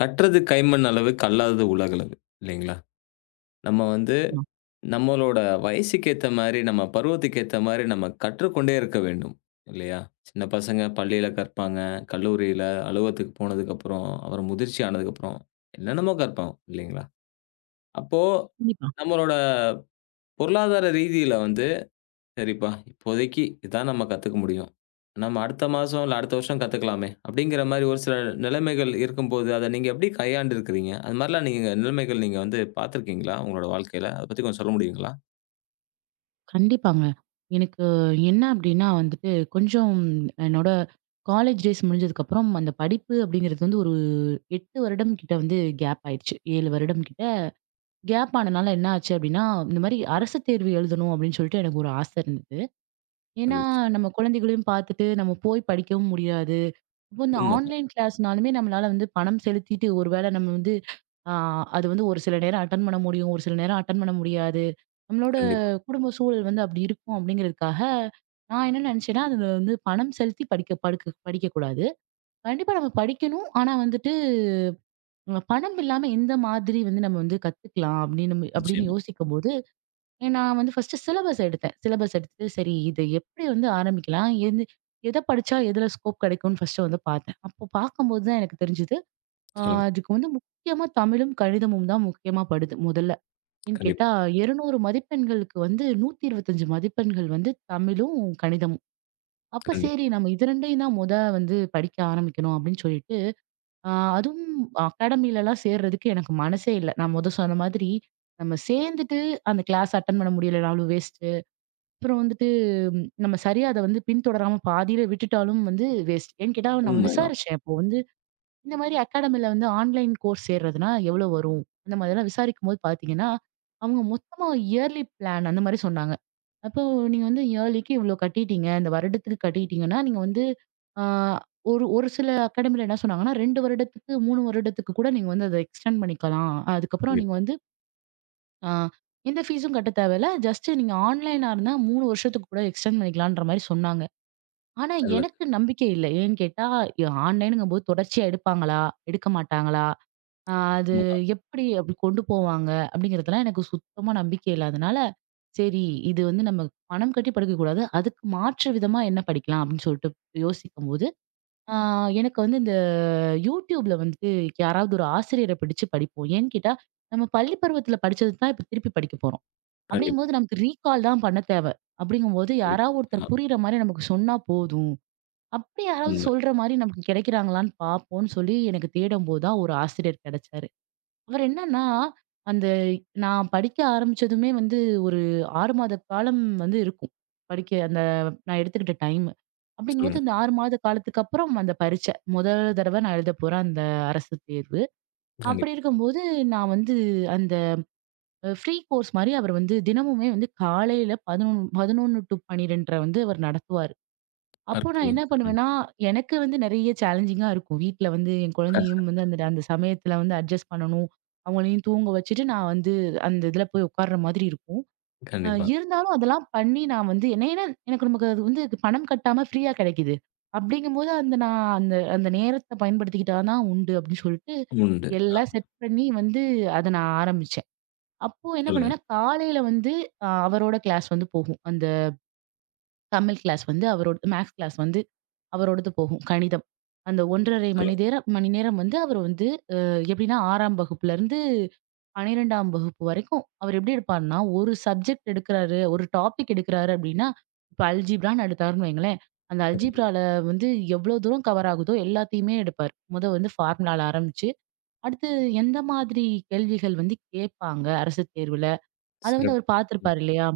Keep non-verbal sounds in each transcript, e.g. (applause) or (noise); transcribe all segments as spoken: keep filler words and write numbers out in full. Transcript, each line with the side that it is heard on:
left: கற்றது கைமண் அளவு, கல்லாதது உலகளவு. இல்லைங்களா? நம்ம வந்து
right: ஆமா.
left: நம்மளோட வயசுக்கு ஏத்த மாரி, நம்ம பருவத்துக்கு ஏத்த மாரி நம்ம கற்றுக்கொண்டே இருக்க வேண்டும். இல்லையா? சின்ன பசங்க பள்ளியில கற்பாங்க, கல்லூரியில, அலுவலகத்துக்கு போனதுக்கப்புறம், அப்புறம் அப்புறம் முதிர்ச்சி ஆனதுக்கப்புறம், என்னென்னமோ கற்போம். இல்லைங்களா? அப்போ
right: கண்டிப்பா,
left: நம்மளோட பொருளாதார ரீதியில வந்து சரிப்பா. இப்போதைக்கு இதான் நம்ம கத்துக்க முடியும். நம்ம அடுத்த மாசம் இல்ல அடுத்த வருஷம் கத்துக்கலாமே! அப்டிங்கிற மாரி ஒரு சில நிலைமைகள் இருக்கும்போது, அத நீங்க எப்டி கையாண்டு இருக்கிறீங்க? அது மாரிலாம் நீங்க நிலைமைகள் நீங்க வந்து பார்த்திருக்கீங்களா உங்களோட வாழ்க்கையில? அத பத்தி கொஞ்சம் சொல்ல முடியுங்களா?
right: கண்டிப்பாங்க. எனக்கு என்ன அப்டின்னா வந்துட்டு, கொஞ்சம் என்னோட காலேஜ் டேஸ் முடிஞ்சதுக்கப்புறம், அந்த படிப்பு அப்படிங்கிறது வந்து ஒரு எட்டு வருடம் கிட்ட வந்து கேப் ஆயிடுச்சு. ஏழு வருடம் கிட்ட கேப் ஆனனால என்ன ஆச்சு அப்டின்னா, இந்த மாரி அரசு தேர்வு எழுதணும் அப்படின்னு சொல்லிட்டு எனக்கு ஒரு ஆசை இருந்தது. ஏன்னா,
left: மகிழ்ச்சியா.
right: நம்ம குழந்தைகளையும் பார்த்துட்டு நம்ம போய் படிக்கவும் முடியாது. இப்போ இந்த
left: உண்மதான்.
right: ஆன்லைன் கிளாஸ்னாலுமே நம்மளால வந்து பணம் செலுத்திட்டு ஒருவேளை நம்ம வந்து ஆ, அது வந்து ஒரு சில நேரம் அட்டன் பண்ண முடியும். ஒரு சில நேரம் அட்டன் பண்ண முடியாது. நம்மளோட
left: கண்டிப்பா.
right: குடும்ப சூழல் வந்து அப்படி இருக்கும் அப்படிங்கிறதுக்காக, நான் என்ன நினைச்சேன்னா, அதுல வந்து பணம் செலுத்தி படிக்க படுக்க படிக்கக்கூடாது. கண்டிப்பா நம்ம படிக்கணும். ஆனா வந்துட்டு, நம்ம பணம் இல்லாம எந்த மாதிரி வந்து நம்ம வந்து கத்துக்கலாம் அப்படின்னு நம்ம அப்படின்னு
left: நிச்சயமா.
right: யோசிக்கும்போது ஏ, நான் வந்து ஃபர்ஸ்ட் சிலபஸ் எடுத்தேன். சிலபஸ் எடுத்துட்டு, சரி இது எப்படி வந்து ஆரம்பிக்கலாம்? எது எத படிச்சா எதுல ஸ்கோப் கிடைக்கும்னு ஃபர்ஸ்ட் வந்து பார்த்தேன். அப்போ பார்க்கும்போது தான் எனக்கு தெரிஞ்சது. ஆ
left: சொல்லுங்க.
right: அதுக்கு வந்து முக்கியமா தமிழும், கணிதமும் தான் முக்கியமா படுது முதல்ல. ஏன்னு கேட்டா
left: கண்டிப்பா,
right: இருநூறு மதிப்பெண்களுக்கு வந்து நூற்று இருபத்தி ஐந்து மதிப்பெண்கள் வந்து தமிழும், கணிதமும். அப்ப சரி
left: கண்டிப்பா.
right: நம்ம இது 2யும் தான் மொத வந்து படிக்க ஆரம்பிக்கணும் அப்படின்னு சொல்லிட்டு, ஆ அதுவும் அகாடமிலலாம் சேர்றதுக்கு எனக்கு மனசே இல்ல. நான் மொத சொன்ன மாதிரி நம்ம சேர்ந்துட்டு அந்த கிளாஸ் அட்டெண்ட் பண்ண முடியலனாலும் வேஸ்ட். அப்புறம் வந்துட்டு ம், நம்ம சரியா அத வந்து பின்தொடராம பாதியில விட்டுட்டாலும் வந்து வேஸ்ட். ஏன்னு கேட்டா, நம்ம
left: உண்மைதான்.
right: விசாரிச்சேன். அப்போ வந்து இந்த மாரி அகாடமில வந்து ஆன்லைன் கோர்ஸ் சேர்றதுனா எவ்வளோ வரும்? அந்த மாதிரிலாம் விசாரிக்கும்போது பார்த்தீங்கன்னா, அவங்க மொத்தமா இயர்லி பிளான் அந்த மாரி சொன்னாங்க. அப்போ நீங்க வந்து இயர்லிக்கு இவ்வளோ கட்டிட்டீங்க. இந்த வருடத்துக்கு கட்டிட்டீங்கன்னா, நீங்க வந்து ஆ ஒரு ஒரு சில அகாடமில என்ன சொன்னாங்கன்னா, ரெண்டு வருடத்துக்கு, மூன்று வருடத்துக்கு கூட நீங்க வந்து அத எக்ஸ்டெண்ட் பண்ணிக்கலாம். அதுக்கப்புறம் நீங்க
left: கண்டிப்பா.
right: வந்து ஆ. எந்த ஃபீஸும் கட்ட தேவையில்ல. ஜஸ்ட் நீங்க ஆன்லைனா இருந்தா மூன்று வருஷத்துக்கு கூட எக்ஸ்டெண்ட் பண்ணிக்கலான்ற மாரி சொன்னாங்க. ஆனா
left: நல்லது.
right: எனக்கு நம்பிக்கை இல்ல. ஏன்னு கேட்டா, ஆன்லைனுங்கும்போது தொடர்ச்சியா எடுப்பாங்களா? எடுக்க மாட்டாங்களா? அ அது
left: உண்மதான்.
right: எப்படி அப்படி கொண்டு போவாங்க? அப்படிங்கிறதெல்லாம் எனக்கு சுத்தமா நம்பிக்கை இல்லாதனால, சரி இது வந்து நம்ம பணம் கட்டி படிக்கக்கூடாது. அதுக்கு மாற்று விதமா என்ன படிக்கலாம்? அப்படின்னு சொல்லிட்டு யோசிக்கும்போது, ஆ எனக்கு வந்து இந்த YouTubeல வந்துட்டு யாராவது ஒரு ஆசிரியர பிடிச்சு படிப்போம். ஏன்னு கேட்டா, நம்ம பள்ளி பருவத்தில படிச்சது தான் இப்ப திருப்பி படிக்க போறோம்.
left: கண்டிப்பா,
right: அப்படிங்கும்போது நமக்கு ரீகால் தான் பண்ண தேவை. அப்படிங்கும்போது
left: கண்டிப்பா.
right: யாராவது
left: ஆமா.
right: ஒருத்தர் புரியிற மாரி நமக்கு சொன்னா போதும். அப்படி யாராவது
left: உண்மை.
right: சொல்ற மாரி நமக்கு கிடைக்கிறாங்களான்னு பார்ப்போம்ன்னு சொல்லி எனக்கு தேடும்போது தான் ஒரு ஆசிரியர் கிடைச்சாரு. அவர் என்னன்னா, அந்த நான் படிக்க ஆரம்பிச்சதுமே வந்து ஒரு ஆறு மாத காலம் வந்து இருக்கும். படிக்க அந்த நான் எடுத்துக்கிட்ட டைம்.
left: சொல்லுங்க.
right: அப்படிங்கும்போது இந்த ஆறு மாத காலத்துக்கு அப்புறம் அந்த பரீட்சை. முதல் தடவ நான் எழுத போற அந்த அரசு தேர்வு. அப்படி
left: கண்டிப்பா.
right: இருக்கும்போது நான் வந்து அந்த ஃப்ரீ கோர்ஸ் மாரி அவர் வந்து தினமுமே வந்து காலையில பதினொன்று பதினொன்று டூ பன்னிரண்டு முப்பது வந்து அவர் நடத்துவாரு. அப்போ நான்
left: அற்புதம்.
right: என்ன
left: ம்.
right: பண்ணுவேன்னா, எனக்கு வந்து நெறைய சேலஞ்சிங்கா இருக்கும். வீட்ல வந்து என் குழந்தையும் வந்து அந்த அந்த சமயத்துல வந்து அட்ஜஸ்ட் பண்ணணும். அவங்களையும் தூங்க வச்சுட்டு நான் வந்து அந்த இதுல போய் உட்கார்ற மாதிரி இருக்கும். அ
left: கண்டிப்பா.
right: இருந்தாலும் அதெல்லாம் பண்ணி நான் வந்து என்ன ஏன்னா எனக்கு நமக்கு அது வந்து பணம் கட்டாம ஃப்ரீயா கிடைக்குது. அப்படிங்கும்போது அந்த நான் அந்த அந்த நேரத்த பயன்படுத்திக்கிட்டா தான் உண்டு அப்படின்னு சொல்லிட்டு
left: உண்டு.
right: எல்லாம் செட் பண்ணி வந்து அத நான் ஆரம்பிச்சேன். அப்போ என்ன
left: சொல்லுங்க,
right: பண்ணுவேன்னா, காலையில வந்து அ அவரோட கிளாஸ் வந்து போகும். அந்த தமிழ் கிளாஸ் வந்து அவரோட மேக்ஸ் கிளாஸ் வந்து அவரோடது போகும். கணிதம். அந்த ஒன்று அரை மணி
left: சொல்லுங்க.
right: நேரம் மணி நேரம் வந்து அவர் வந்து அஹ், எப்படின்னா 6ஆம் வகுப்புலருந்து 12ஆம் வகுப்பு வரைக்கும் அவர் எப்படி எடுப்பார்ன்னா, ஒரு சப்ஜெக்ட் எடுக்குறாரு, ஒரு டாபிக் எடுக்குறாரு அப்படின்னா, இப்ப அல்ஜீப்ரான்னு எடுத்தாருன்னு வைங்களேன், அந்த
left: சரிங்க.
right: அல்ஜீப்ரால வந்து எவ்வளோ தூரம் கவர் ஆகுதோ எல்லாத்தையுமே எடுப்பார். முத வந்து ஃபார்முலால ஆரம்பிச்சு, அடுத்து எந்த மாதிரி கேள்விகள் வந்து கேட்பாங்க அரசு தேர்வுல, அத வந்து அவர்
left: சிறப்பு. ம்.
right: பார்த்துருப்பார் இல்லையா?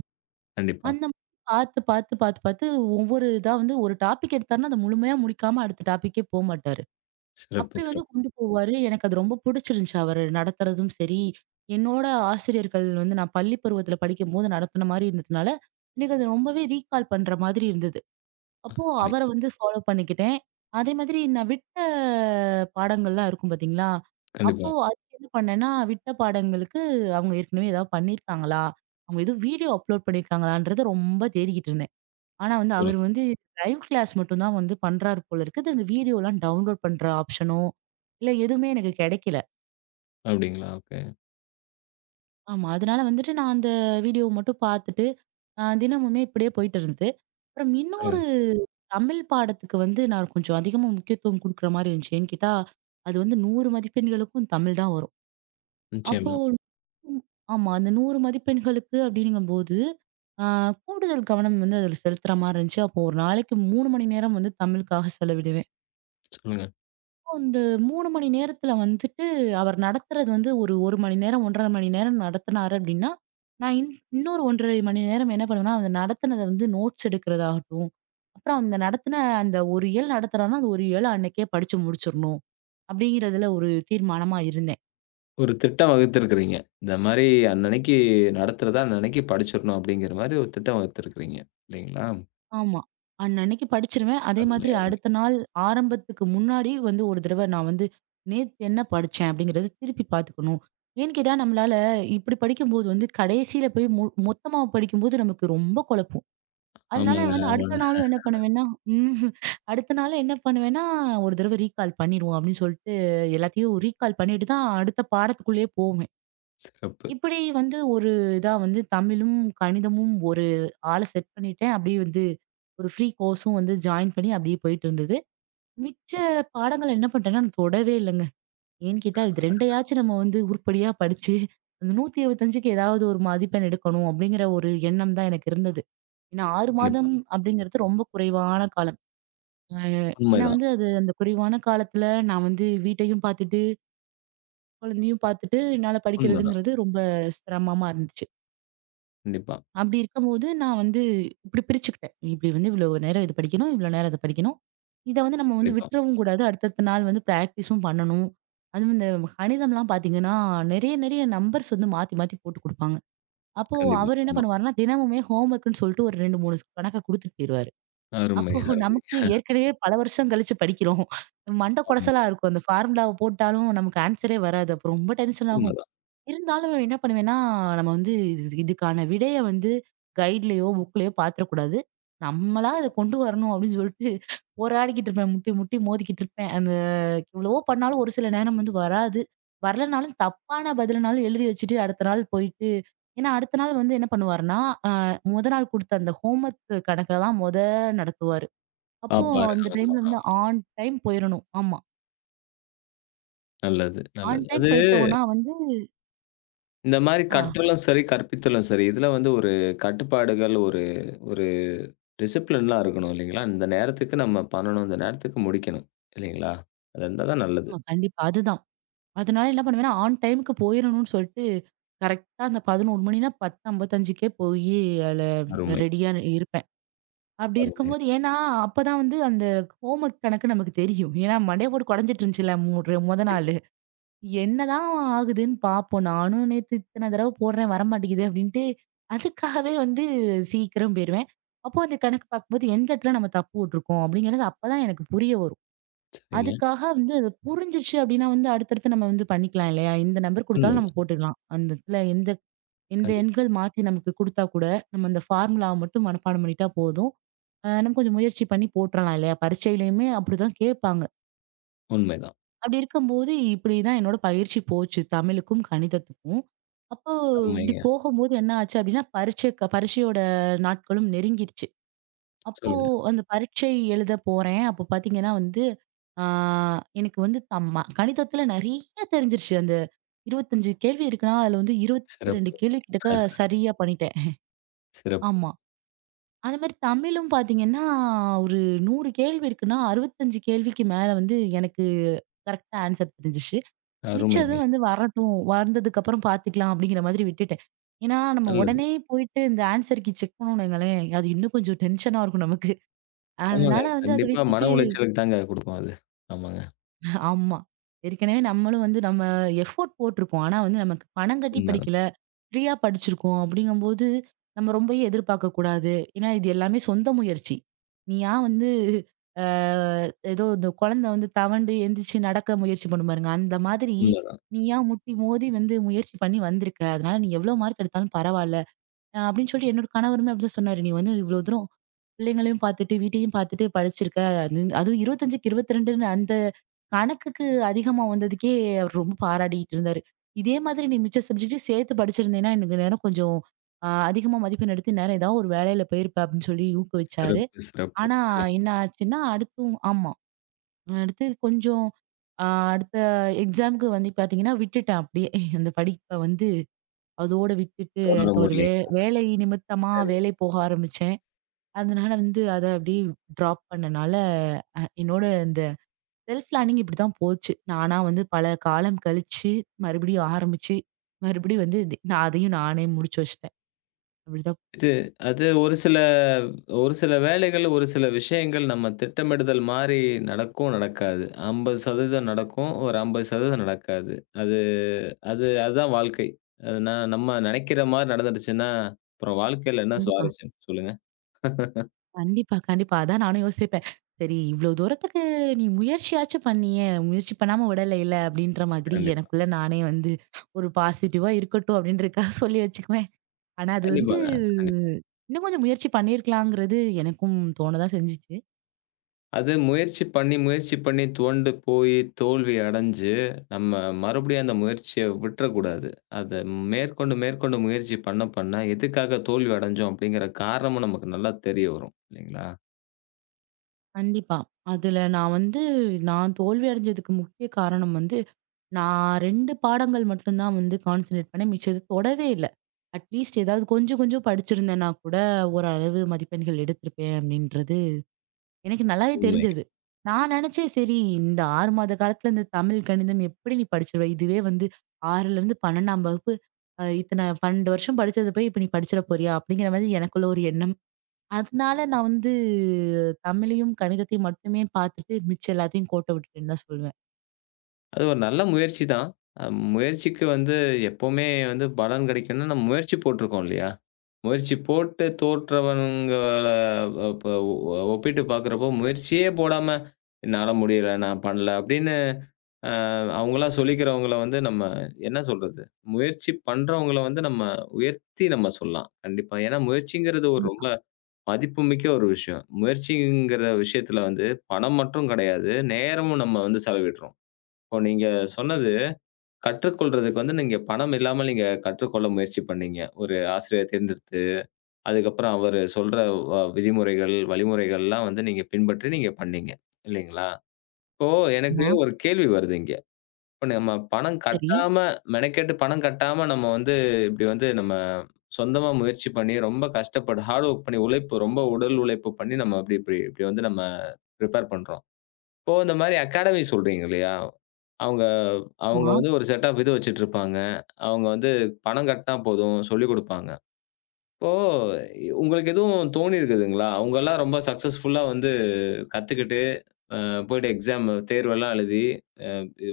left: கண்டிப்பா.
right: அந்த மாரி பார்த்து, பார்த்து, பார்த்து, பார்த்து ஒவ்வொரு இதா வந்து ஒரு டாபிக் எடுத்தாருன்னா, அத முழுமையா முடிக்காம அடுத்த டாபிக்கே போமாட்டாரு.
left: சிறப்பு,
right: அப்படி வந்து
left: சிறப்பு.
right: கொண்டு போவாரு. எனக்கு அது ரொம்ப புடிச்சிருந்துச்சு. அவரு நடத்துறதும் சரி, என்னோட ஆசிரியர்கள் வந்து நான் பள்ளி பருவத்தில படிக்கும்போது நடத்தின மாரி இருந்ததுனால, எனக்கு அது ரொம்பவே ரீகால் பண்ற மாதிரி இருந்தது. அப்போ
left: உண்மை.
right: அவர வந்து ஃபாலோ பண்ணிக்கிட்டேன். அதே மாதிரி நான் விட்ட பாடங்கள்லாம் இருக்கும் பார்த்தீங்களா?
left: கண்டிப்பா.
right: அப்போ அதுக்கு என்ன பண்ணேன்னா, விட்ட பாடங்களுக்கு அவங்க ஏற்கனவே ஏதாவது பண்ணியிருக்காங்களா? அவங்க எதுவும் வீடியோ அப்லோட் பண்ணியிருக்காங்களான்றத ரொம்ப தேடிக்கிட்டு இருந்தேன். ஆனா வந்து அவரு
left: சொல்லுங்க.
right: வந்து லைவ் கிளாஸ் மட்டும் தான் வந்து பண்றாரு போல இருக்கு. அது அந்த வீடியோலாம் டவுன்லோட் பண்ற ஆப்ஷனோ, இல்ல எதுவுமே எனக்கு கிடைக்கல.
left: அப்டிங்களா? ஓகே.
right: ஆமா. அதனால வந்துட்டு நான் அந்த வீடியோவ மட்டும் பார்த்துட்டு, அ தினமுமே இப்படியே போயிட்டு இருந்தது. அப்புறம் இன்னொரு
left: சொல்லுங்க.
right: தமிழ் பாடத்துக்கு வந்து நான் கொஞ்சம் அதிகமா முக்கியத்துவம் குடுக்குற மாரி இருந்துச்சு. ஏன்னு கேட்டா, அது வந்து நூறு மதிப்பெண்களுக்கும் தமிழ் தான் வரும். அப்போ
left: நிச்சயமா.
right: ஆமா. அந்த நூறு மதிப்பெண்களுக்கு அப்படிங்கும்போது, அ கூடுதல் கவனம் வந்து அதில செலுத்துற மாரி இருந்துச்சு. அப்போ ஒரு நாளைக்கு மூன்று மணி நேரம் வந்து தமிழுக்காக செலவிடுவேன்.
left: சொல்லுங்க.
right: அந்த மூன்று மணி நேரத்துல வந்துட்டு, அவர் நடத்துறது வந்து ஒரு 1 மணி நேரம், ஒரு அரை மணி நேரம் நடத்துனாரு அப்டின்னா, நான் இன் இன்னொரு ஒன்று அரை மணி நேரம் என்ன பண்ணுவேன்னா, அந்த நடத்துனத வந்து நோட்ஸ் எடுக்கிறதாகட்டும், அப்புறம் அந்த நடத்துன அந்த ஒரு இயல் நடத்துறான்னா, அந்த ஒரு இயல அன்னைக்கே படிச்சு முடிச்சிரணும். அப்டிங்கிறதுல ஒரு தீர்மானமா இருந்தேன்.
left: ஒரு திட்டம் வகுத்திருக்கிறீங்க. இந்த மாரி அன்னன்னைக்கு நடத்துறத அன்னன்னைக்கு படிச்சிரணும் அப்டிங்கிற மாரி ஒரு திட்டம் வகுத்திருக்கிறீங்க. இல்லைங்களா?
right: ஆமா. அன்னன்னைக்கு படிச்சுருவேன். அதே
left: அருமை,
right: மாதிரி
left: அருமை.
right: அடுத்த நாள் ஆரம்பத்துக்கு முன்னாடி வந்து ஒரு தடவ நான் வந்து நேத்து என்ன படிச்சேன் அப்படிங்கிறத திருப்பி பார்த்துக்கணும். ஏன்னு கேட்டா நம்மளால இப்படி படிக்கும்போது வந்து கடைசியில போய் மு மொத்தமா படிக்கும்போது நமக்கு ரொம்ப குழப்பும். அதனால
left: ஆமாங்க,
right: நான் வந்து அடுத்த
left: ஆமாங்க.
right: நாளும் என்ன பண்ணுவேன்னா ம் அடுத்த நாளும் என்ன பண்ணுவேன்னா, ஒரு தடவ ரீகால் பண்ணிருவோம் அப்படின்னு சொல்லிட்டு எல்லாத்தையும் ரீகால் பண்ணிட்டு தான் அடுத்த பாடத்துக்குள்ளேயே போவேன்.
left: சிறப்பு.
right: இப்படி வந்து ஒரு இதா வந்து தமிழும், கணிதமும் ஒரு ஆள செட் பண்ணிட்டேன். அப்படியே வந்து ஒரு ஃப்ரீ கோர்ஸும் வந்து ஜாயின் பண்ணி அப்படியே போயிட்டு இருந்தது. மிச்ச பாடங்கள் என்ன பண்ணிட்டேன்னா, நான் தொடவே இல்லங்க. ஏன்னு கேட்டா, இது இரண்டும் நம்ம வந்து உருப்படியா படிச்சு, அந்த 125க்கு ஏதாவது ஒரு மதிப்பெண் எடுக்கணும் அப்படிங்கிற ஒரு எண்ணம் தான் எனக்கு இருந்தது. ஏன்னா ஆறு
left: கண்டிப்பா.
right: மாதம் அப்படிங்கிறது ரொம்ப குறைவான காலம். அ ஏன்னா
left: உண்மைதான்,
right: வந்து அது அந்த குறைவான காலத்துல நான் வந்து வீட்டையும் பார்த்துட்டு, குழந்தையும் பார்த்துட்டு என்னால
left: உண்மைதான்.
right: படிக்கிறதுங்கிறது ரொம்ப சிரமமா இருந்துச்சு.
left: கண்டிப்பா,
right: அப்படி இருக்கும்போது, நான் வந்து இப்படி பிரிச்சுக்கிட்டேன். இப்படி வந்து இவ்வளோ நேரம் இது படிக்கணும், இவ்வளோ நேரம் இத படிக்கணும். இத வந்து நம்ம வந்து
left: கண்டிப்பா,
right: விட்டுறவும் கூடாது. அடுத்தடுத்த நாள் வந்து பிராக்டிஸும் பண்ணணும். அதுவும் இந்த கணிதம்லாம் பார்த்தீங்கன்னா, நெறைய, நெறைய நம்பர்ஸ் வந்து மாத்தி, மாத்தி போட்டு குடுப்பாங்க. அப்போ
left: கண்டிப்பா.
right: அவர் என்ன
left: ஆமா.
right: பண்ணுவாருன்னா, தினமுமே ஹோம் ஒர்க்குன்னு சொல்லிட்டு ஒரு ரெண்டு, மூன்று கணக்க குடுத்துட்டு போயிருவாரு.
left: அருமை,
right: அப்போ
left: அருமை.
right: நமக்கு ஏற்கனவே பல வருஷம் கழிச்சு படிக்கிறோம். மண்ட
left: ஆமா.
right: கொடச்சலா இருக்கும். அந்த ஃபார்முலாவ போட்டாலும் நமக்கு ஆன்சரே வராது. அப்ப ரொம்ப டென்ஷன் ஆகும்.
left: உண்மதான்.
right: இருந்தாலும் என்ன பண்ணுவேன்னா, நம்ம வந்து இது இதுக்கான விடைய வந்து கைட்லயோ, புக்லயோ பாத்துறக்கூடாது. நம்மளா இத
left: கண்டிப்பா.
right: கொண்டு வரணும் அப்படின்னு சொல்லிட்டு போராடிக்கிட்டு இருப்பேன். முட்டி முட்டி மோதிக்கிட்டு இருப்பேன். அந்த எவ்வளவோ பண்ணாலும் ஒரு சில நேரம் வந்து வராது. வரலனாலும் தப்பான பதிலனாலும் எழுதி வச்சுட்டு அடுத்த நாள் போயிட்டு ஏன்னா அடுத்த நாள் வந்து என்ன பண்ணுவாருன்னா, அ மொத நாள் குடுத்த அந்த ஹோம் ஒர்க் கணக்க தான் மொத நடத்துவாரு.
left: ஆ
right: அப்போ
left: பாரு.
right: அந்த
left: ஆமா.
right: டைம்ல வந்து
left: ஆமா.
right: ஆன் டைம் போயிறணும். ஆமா.
left: நல்லது, நல்லது.
right: ஆன் டைம்
left: அது
right: போயிட்டோம்னா வந்து
left: இந்த மாரி
right: ஆ
left: கற்றலும் சரி, கற்பித்தலும் சரி, இதுல வந்து ஒரு கட்டுப்பாடுகள், ஒரு ஒரு டிசிப்ளின்லாம் இருக்கணும் இல்லைங்களா? இந்த நேரத்துக்கு நம்ம பண்ணணும். இந்த நேரத்துக்கு முடிக்கணும். இல்லைங்களா? அது இருந்தா தான் நல்லது.
right: ஆமா கண்டிப்பா. அதுதான். அதனால என்ன பண்ணுவேன்னா, ஆன் டைம்க்கு போயிரணும்னு சொல்ட்டு, கரெக்ட்டா அந்த பதினொன்று மணின்னா 10:55க்கே போயி அதுல
left: அருமை,
right: ரெடியா இருப்பேன். அப்படி
left: அருமை.
right: இருக்கும்போது ஏன்னா, அப்பதான் வந்து அந்த ஹோம் ஒர்க் கணக்கு நமக்கு தெரியும். ஏன்னா மண்டைய போட்டு கொடைஞ்சிட்டு இருந்துச்சுல்ல மு ர மொத
left: கண்டிப்பா.
right: நாளு. என்னதான் ஆகுதுன்னு பாப்போம். நானும் நேத்து இத்தன தடவ போடுறேன் வரமாட்டேங்குது அப்படின்ட்டு, அதுக்காகவே வந்து சீக்கிரம் போயிருவேன். அப்போ அந்த கணக்கு பாக்கும்போது, எந்த இடத்துல நம்ம தப்பு விட்டுருக்கோம் அப்படிங்கிறது அப்பதான் எனக்கு புரிய வரும்.
left: சரிங்க.
right: அதுக்காக வந்து அது புரிஞ்சிருச்சு அப்டின்னா வந்து அடுத்தடுத்து நம்ம வந்து பண்ணிக்கலாம் இல்லையா? இந்த நம்பர் குடுத்தாலும் நம்ம
left: உண்மைதான்.
right: போட்டுக்கலாம். அந்த இடத்துல எந்த எந்த
left: கண்டிப்பா.
right: எண்கள் மாத்தி நமக்கு குடுத்தா கூட, நம்ம அந்த ஃபார்முலாவ மட்டும் மனப்பாடம் பண்ணிட்டா போதும். அ நம்ம கொஞ்சம் முயற்சி பண்ணி போட்டுறலாம் இல்லையா? பரீட்சையிலயுமே அப்படிதான் கேட்பாங்க.
left: உண்மைதான்.
right: அப்படி இருக்கும்போது இப்படிதான் என்னோட பயிற்சி போச்சு. தமிழுக்கும், கணிதத்துக்கும். அப்போ இப்படி
left: அருமைங்க.
right: போகும்போது என்ன ஆச்சு அப்படின்னா, பரீட்சைக்கு பரீட்சையோட நாட்களும் நெருங்கிருச்சு. அப்போ
left: சொல்லுங்க.
right: அந்த பரீட்சை எழுத போறேன். அப்போ பார்த்தீங்கன்னா வந்து, ஆ எனக்கு வந்து தம்ம கணிதத்தில நெறைய தெரிஞ்சிருச்சு. அந்த இருபத்தி ஐந்து கேள்வி இருக்குன்னா, அதுல வந்து இருபத்தி இரண்டு
left: சிறப்பு.
right: கேள்வி கிட்டக்க
left: அஹ்,
right: சரியா பண்ணிட்டேன்.
left: சிறப்பு.
right: ஆமா. அதேமாரி தமிழும் பார்த்தீங்கன்னா, ஒரு நூறு கேள்வி இருக்குன்னா, அறுபத்தி ஐந்து கேள்விக்கு மேல வந்து எனக்கு கரெக்ட்டா ஆன்சர் தெரிஞ்சுச்சு. மிச்சது
left: அருமைங்க.
right: வந்து வரட்டும், வந்ததுக்கப்புறம் பார்த்துக்கலாம் அப்படிங்கிற மாதிரி விட்டுட்டேன். ஏன்னா, நம்ம
left: நல்லது.
right: உடனே போயிட்டு இந்த ஆன்சர் கீ செக் பண்ணோம்னு வைங்களேன், அது இன்னும் கொஞ்சம் டென்ஷனா இருக்கும் நமக்கு.
left: ஆமாங்க.
right: அதனால வந்து அத
left: கண்டிப்பா
right: விட்டுட்டு
left: மன உளைச்சலுக்கு தாங்க குடுக்கும் அது. ஆமாங்க.
right: ஆமா. ஏற்கனவே நம்மளும் வந்து நம்ம எஃபோர்ட் போட்டிருக்கோம். ஆனா வந்து நமக்கு பணம் கட்டி
left: உண்மைதான்,
right: படிக்கல. ஃப்ரீயா படிச்சிருக்கோம் அப்படிங்கும்போது, நம்ம ரொம்பயே எதிர்பார்க்கக்கூடாது. ஏன்னா இது எல்லாமே சொந்த முயற்சி. நீ ஏன் வந்து அ ஏதோ இந்த குழந்தை வந்து தவண்டு எந்திரிச்சு நடக்க முயற்சி பண்ணும் பாருங்க. அந்த மாதிரி
left: உண்மைதான்.
right: நீ ஏன் முட்டி மோதி வந்து முயற்சி பண்ணி வந்திருக்க. அதனால நீ எவ்வளோ மார்க் எடுத்தாலும் பரவால்ல. அ அப்படின்னு சொல்லிட்டு என்னோட கணவருமே அப்படிதான் சொன்னாரு. "நீ வந்து இவ்வளோ தூரம் பிள்ளைங்களையும் பார்த்துட்டு, வீட்டையும் பார்த்துட்டு படிச்சிருக்க. அது அதுவும் 25க்கு 22ன்னு அந்த கணக்குக்கு அதிகமா வந்ததுக்கே அவர் ரொம்ப பாராட்டிட்டு இருந்தாரு. இதே மாதிரி நீ மிச்ச சப்ஜெக்ட்டையும் சேர்த்து படிச்சிருந்தீன்னா, எனக்கு இந்நேரம் கொஞ்சம் அ அதிகமா மதிப்பெண் எடுத்து இந்நேரம் ஏதாவது ஒரு வேலையில போயிருப்ப அப்படின்னு சொல்லி ஊக்குவிச்சாரு.
left: சிறப்பு, சிறப்பு.
right: ஆனா
left: (laughs)
right: என்ன ஆச்சுன்னா, அடுத்தும் ஆமா. அடுத்து கொஞ்சம் அ அடுத்த எக்ஸாம்க்கு வந்து பார்த்தீங்கன்னா, விட்டுட்டேன் அப்படியே. அந்த படிப்ப வந்து அதோட விட்டுட்டு
left: தொடர
right: அடுத்து ஒரு வே
left: முடியலைங்க.
right: வேலை நிமித்தமா
left: சரி.
right: வேலை போக ஆரம்பிச்சேன். அதனால வந்து அத அப்படியே ட்ராப் பண்ணனால, அ என்னோட இந்த செல்ஃப் லேர்னிங் இப்படித்தான் போச்சு. நானா வந்து பல காலம் கழிச்சு, மறுபடியும் ஆரம்பிச்சு, மறுபடியும் வந்து தி நான் அதையும் நானே முடிச்சு வச்சுட்டேன். அப்படிதான்
left: இது அது ஒரு சில ஒரு சில வேலைகள், ஒரு சில விஷயங்கள் நம்ம திட்டமிடுதல் மாரி நடக்கும், நடக்காது. ஐம்பது சதவீதம் நடக்கும், ஒரு ஐம்பது சதவீதம் நடக்காது. அது அது அதுதான் வாழ்க்கை. அது ந நம்ம நெனைக்கிற மாரி நடந்துடுச்சுன்னா, அப்புறம் வாழ்க்கையில என்ன
right: கண்டிப்பா.
left: சுவாரஸ்யம்? சொல்லுங்க.
right: கண்டிப்பா, கண்டிப்பா. அதான் நானும் யோசிப்பேன். சரி இவ்ளோ தூரத்துக்கு நீ முயற்சியாச்சும் பண்ணியே! முயற்சி பண்ணாம விடலைல்ல! அப்படின்ற மாதிரி
left: கண்டிப்பா.
right: எனக்குள்ள நானே வந்து ஒரு பாசிட்டிவா இருக்கட்டும் அப்படின்றதுக்காக (laughs) சொல்லி வச்சுக்குவேன். ஆனா அது வந்து
left: கண்டிப்பாங்க. கண்டிப்பா.
right: இன்னும் கொஞ்சம் முயற்சி பண்ணியிருக்கலாங்கிறது எனக்கும் தோண தான் செஞ்சுச்சு.
left: அது முயற்சி பண்ணி, முயற்சி பண்ணி துவண்டு போய் தோல்வி அடைஞ்சு, நம்ம மறுபடியும் அந்த முயற்சிய விட்றக்கூடாது. அத மேற்கொண்டு, மேற்கொண்டு முயற்சி பண்ண பண்ண எதுக்காக தோல்வி அடைஞ்சோம் அப்படிங்கிற காரணமும் நமக்கு நல்லா தெரிய வரும். இல்லைங்களா?
right: கண்டிப்பா. அதுல நான் வந்து நான் தோல்வி அடைஞ்சதுக்கு முக்கிய காரணம் வந்து நான் ரெண்டு பாடங்கள் மட்டும் தான் வந்து கான்சன்ட்ரேட் பண்ணேன். மிச்சது தொடவே இல்ல. அட்லீஸ்ட் ஏதாவது கொஞ்சம் கொஞ்சம் படிச்சிருந்தேன்னா கூட ஓரளவு மதிப்பெண்கள் எடுத்திருப்பேன் அப்படின்றது எனக்கு நல்லாவே
left: உண்மை.
right: தெரிஞ்சது. நான் நினைச்சேன் சரி இந்த ஆறு மாத காலத்துல இந்த தமிழ், கணிதம் எப்படி நீ படிச்சிருவ? இதுவே வந்து 6லேருந்து 12ஆம் வகுப்பு அ இத்தன பன்னிரண்டு வருஷம் படிச்சத போய் இப்ப நீ படிச்சிட போறியா? அப்படிங்கிற மாதிரி எனக்குள்ள ஒரு எண்ணம். அதனால நான் வந்து தமிழையும், கணிதத்தையும் மட்டுமே பார்த்துட்டு மிச்சம் எல்லாத்தையும் கோட்ட விட்டுட்டேன்னு தான் சொல்லுவேன்.
left: அது ஒரு நல்ல முயற்சி தான். அ முயற்சிக்கு வந்து எப்பவுமே வந்து பலன் கிடைக்கணும்னா, நம்ம முயற்சி போட்டுருக்கோம் இல்லையா? முயற்சி போட்டு தோற்றவங்கள இப்ப ஒ ஒப்பிட்டு பார்க்குறப்போ, முயற்சியே போடாம "என்னால முடியல, நான் பண்ணல" அப்படின்னு அ அவங்களா சொல்லிக்கிறவங்கள வந்து நம்ம என்ன சொல்றது? முயற்சி பண்றவங்கள வந்து நம்ம உயர்த்தி நம்ம சொல்லலாம். கண்டிப்பா. ஏன்னா முயற்சிங்கிறது ஒரு ரொம்ப மதிப்புமிக்க ஒரு விஷயம். முயற்சிங்கிற விஷயத்துல வந்து பணம் மட்டும் கிடையாது, நேரமும் நம்ம வந்து செலவிடுறோம். இப்போ நீங்க சொன்னது, கற்றுக்கொள்றதுக்கு வந்து நீங்க பணம் இல்லாமல் நீங்க கற்றுக்கொள்ள முயற்சி பண்ணீங்க. ஒரு ஆசிரியர தேர்ந்தெடுத்து, அதுக்கப்புறம் அவரு சொல்ற வ விதிமுறைகள், வழிமுறைகள்லாம் வந்து நீங்க பின்பற்றி நீங்க பண்ணீங்க. இல்லைங்களா? இப்போ எனக்கு
right: ஆமா.
left: ஒரு கேள்வி வருது இங்க. இப்ப நம்ம பணம்
right: சரி.
left: கட்டாம மெனக்கெட்டு பணம் கட்டாம நம்ம வந்து இப்படி வந்து நம்ம சொந்தமா முயற்சி பண்ணி, ரொம்ப கஷ்டப்பட்டு ஹார்ட் வொர்க் பண்ணி, உழைப்பு ரொம்ப உடல் உழைப்பு பண்ணி நம்ம அப்படி இப்படி இப்படி வந்து நம்ம ப்ரிப்பேர் பண்றோம். இப்போ இந்த மாரி அகாடமி சொல்றீங்க இல்லையா? அவங்க அவங்க
right: ஆமா.
left: வந்து ஒரு செட் ஆஃப் இது வச்சுட்டுருப்பாங்க. அவங்க வந்து பணம் கட்னா போதும் சொல்லிக் குடுப்பாங்க. இப்போ உங்களுக்கு எதுவும் தோணியிருக்குதுங்களா? அவங்கலாம் ரொம்ப சக்சஸ்ஃபுல்லா வந்து கத்துக்கிட்டு, அ போயிட்டு எக்ஸாம் தேர்வெல்லாம் எழுதி, அ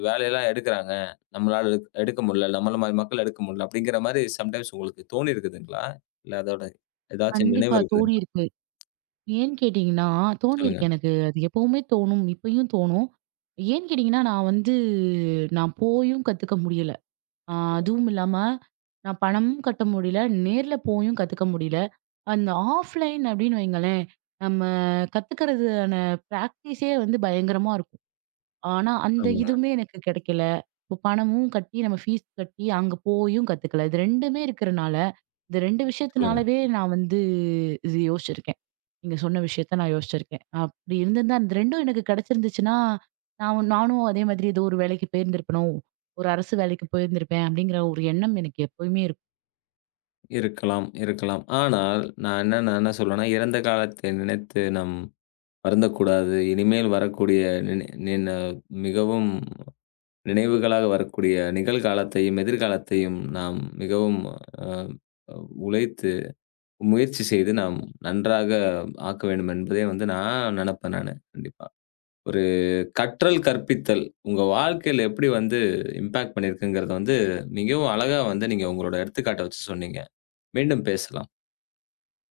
left: வேலையெல்லாம் எடுக்குறாங்க. நம்மளால எடுக் எடுக்க முடியல. நம்மள மாரி மக்கள் எடுக்க முடியல. அப்படிங்கிற மாரி சம்டைம்ஸ் உங்களுக்கு தோணியிருக்குதுங்களா? இல்ல அதோட ஏதாச்சும் நினைவு
right: கண்டிப்பா
left: இருக்குதுங்களா?
right: தோணியிருக்கு. ஏன்னு கேட்டீங்கன்னா,
left: சொல்லுங்க.
right: தோணியிருக்கு எனக்கு. அது எப்பவுமே தோணும். இப்பயும் தோணும். ஏன்னு கேட்டீங்கன்னா, நான் வந்து நான் போயும் கத்துக்க முடியல. அ அதுவும் இல்லாம நான் பணமும் கட்ட முடியல. நேர்ல போயும் கத்துக்க முடியல. அந்த ஆஃப்லைன் அப்படின்னு வைங்களேன், நம்ம கத்துக்கிறதுக்கான பிராக்டிஸே வந்து பயங்கரமா இருக்கும். ஆனா, அந்த
left: ஆமாங்க.
right: இதுவுமே எனக்கு கிடைக்கல. இப்போ பணமும் கட்டி நம்ம ஃபீஸ் கட்டி அங்க போயும் கத்துக்கல. இது 2மே இருக்கிறனால இந்த ரெண்டு
left: சொல்லுங்க.
right: விஷயத்துனாலவே நான் வந்து இது யோசிச்சிருக்கேன். நீங்க சொன்ன விஷயத்த நான் யோசிச்சிருக்கேன். அப்படி இருந்திருந்தா அந்த 2ம் எனக்கு கிடைச்சிருந்துச்சுன்னா, நான் நானும் அதே மாதிரி ஏதோ ஒரு வேலைக்கு போயிருந்திருப்பனோ! ஒரு அரசு வேலைக்கு போயிருந்திருப்பேன். அப்படிங்கிற ஒரு எண்ணம் எனக்கு எப்பவுமே இருக்கும்.
left: இருக்கலாம், இருக்கலாம். ஆனால், நான் என்ன நான் என்ன சொல்றேன்னா, இறந்த காலத்தை நினைத்து நம் வருந்தக்கூடாது. இனிமேல் வரக்கூடிய நினை நின மிகவும் நினைவுகளாக வரக்கூடிய நிகழ்காலத்தையும், எதிர்காலத்தையும் நாம் மிகவும் அ அ உழைத்து, முயற்சி செய்து நாம் நன்றாக ஆக்க வேண்டும் என்பதே வந்து நான் நினைப்பேன் நானு, கண்டிப்பா. ஒரு கற்றல், கற்பித்தல் உங்க வாழ்க்கையில எப்படி வந்து இம்பாக்ட் பண்ணியிருக்குங்கிறத வந்து மிகவும் அழகா வந்து நீங்க உங்களோட எடுத்துக்காட்ட வச்சு சொன்னீங்க. மீண்டும் பேசலாம்.